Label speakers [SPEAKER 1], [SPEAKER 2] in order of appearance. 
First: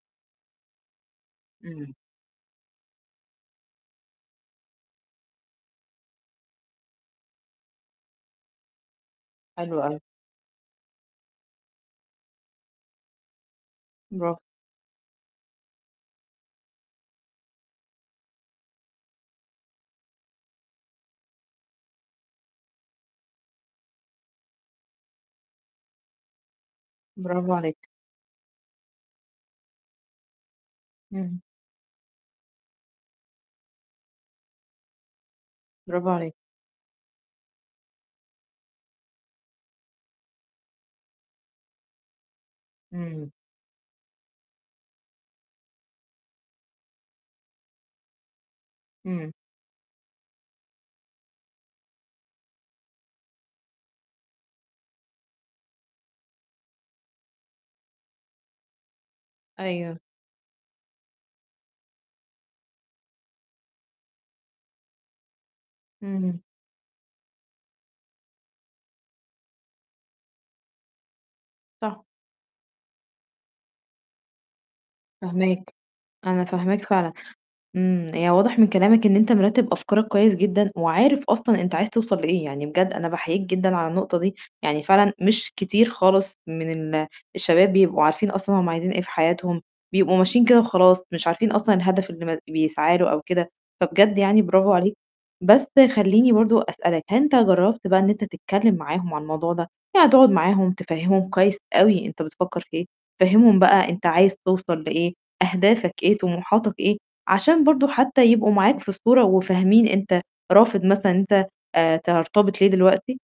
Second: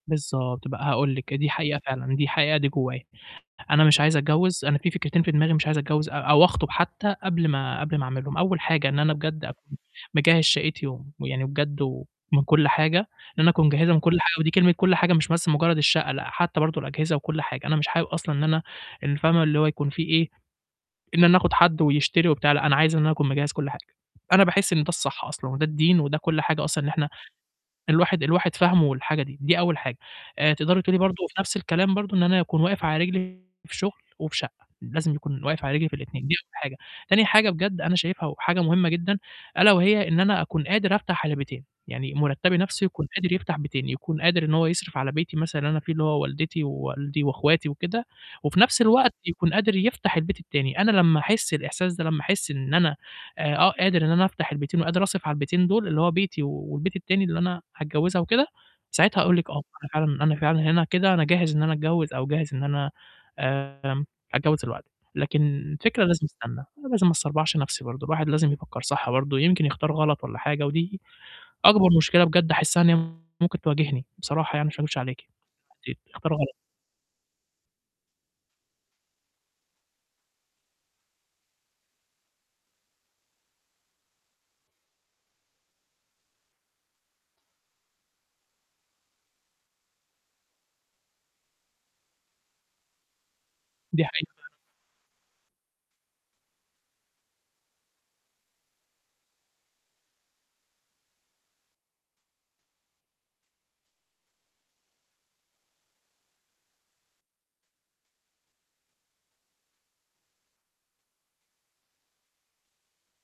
[SPEAKER 1] بالضبط بقى هاقول لِك، دي حقيقة
[SPEAKER 2] إمم.
[SPEAKER 1] فعلًا، دي الحقيقة دي جوّايا. أنا مش عايز أتجوّز، أنا في فكرتين في دماغي مش عايز أتجوّز أ أو أخطب حتّى قبل ما، قبل ما أعملهم. أول حاجة إن أنا بجد أكون
[SPEAKER 2] حلو أوي.
[SPEAKER 1] مجهّز شقتي ومن ويعني بجد ومن كل حاجة، إن أنا أكون مجهّزها من كل حاجة،
[SPEAKER 2] براڨو.
[SPEAKER 1] ودي كلمة كل حاجة مش بس مجرّد الشقة، لأ حتّى برضه الأجهزة وكل حاجة. أنا مش حابب أصلًا إن أنا ال فاهمة؟ اللي هو يكون فيه إيه، إن أنا أخد حد ويشتري وبتاع، لأ أنا عايز إن أنا أكون مجهّز كل حاجة. أنا باحس إن ده الصح أصلًا وده الدين وده كل حاجة أصلًا إن إحنا
[SPEAKER 2] براڨو عليك.
[SPEAKER 1] الواحد، الواحد فاهمه والحاجة دي، دي أول حاجة. آآ تقدري تقولي برضه وفي
[SPEAKER 2] اهم.
[SPEAKER 1] نَفْس الكلام برضه إن أنا أكون واقف على رجلي في شُغل وفي شقة، لازم يكون واقف على رجلي في
[SPEAKER 2] براڨو
[SPEAKER 1] الاتنين،
[SPEAKER 2] عليك.
[SPEAKER 1] دي أول حاجة. تاني حاجة بجد أنا شايفها وحاجة مهمة جدًا ألا وهي إن أنا أكون قادر أفتح علي بيتين، يعني مرتبي نَفْسه يكون
[SPEAKER 2] امم.
[SPEAKER 1] قادر يفتح بيتين، يكون قادر إن هو يصرف على بيتي مثلًا اللي أنا فيه اللي هو والدتي، ووالدي، وأخواتي، وكده، وفي نَفْس الوقت
[SPEAKER 2] إمم.
[SPEAKER 1] يكون قادر يفتح البيت التاني. أنا لمّا أحس الإحساس ده، لمّا أحس إن أنا أق قادر إن أنا أفتح البيتين وقادر أصرِف على البيتين دول اللي هو بيتي، والبيت التاني اللي أنا هاتجوّزها وكده، ساعتها هاقول لِك آه، أنا
[SPEAKER 2] أيوه.
[SPEAKER 1] فعلًا أنا فعلًا هِنا كده أنا جاهز إن أنا أتجوّز أو جاهز إن أنا آمم أتجوّز دلوقتي. لكن الفكرة لازم
[SPEAKER 2] اهم.
[SPEAKER 1] أستنى، أنا لازم ما أسربعش نَفْسي برضه، الواحد لازم يفكّر صح برضه يمكن يختار غلط والّا حاجة، ودي أكبر
[SPEAKER 2] صح.
[SPEAKER 1] مشكلة بجد أحسها إن هي ممكن تواجهني. بصراحة يعني عشان ما اكدبش عليكِ.
[SPEAKER 2] فاهماك،
[SPEAKER 1] [unintelligible] أختار
[SPEAKER 2] أنا
[SPEAKER 1] غلط.
[SPEAKER 2] فاهماك فعلًا. إمم، هي واضح من كلامك إن أنت مرتّب أفكارك كويّس جدًا، وعارف أصلًا أنت عايز توصل لإيه. يعني بجد أنا باحييك جدًا على النقطة دي. يعني فعلًا مش كتير خالص من ال الشباب بيبقوا عارفين أصلًا هُم عايزين إيه في حياتهم، بيبقوا ماشيين كده وخلاص، مش عارفين أصلًا الهدف اللي م بيسعى له أو كده.
[SPEAKER 1] دي
[SPEAKER 2] فبجد
[SPEAKER 1] حقيقة فعلًا.
[SPEAKER 2] يعني براڨو عليك. بس خلّيني برضه أسألك، هل أنت جرّبت بقى إن أنت تتكلم معاهم عن الموضوع ده؟ يعني تقعد معاهم تفهّمهم كويس أوي أنت بتفكّر في إيه. فهّمهم بقى أنت عايز توصل لإيه، أهدافك إيه، طموحاتك إيه، عشان برضه حتى يبقوا معاك في الصورة وفاهمين أنت رافض مثلًا إن أنت آآ ترتبط ليه دلوقتي؟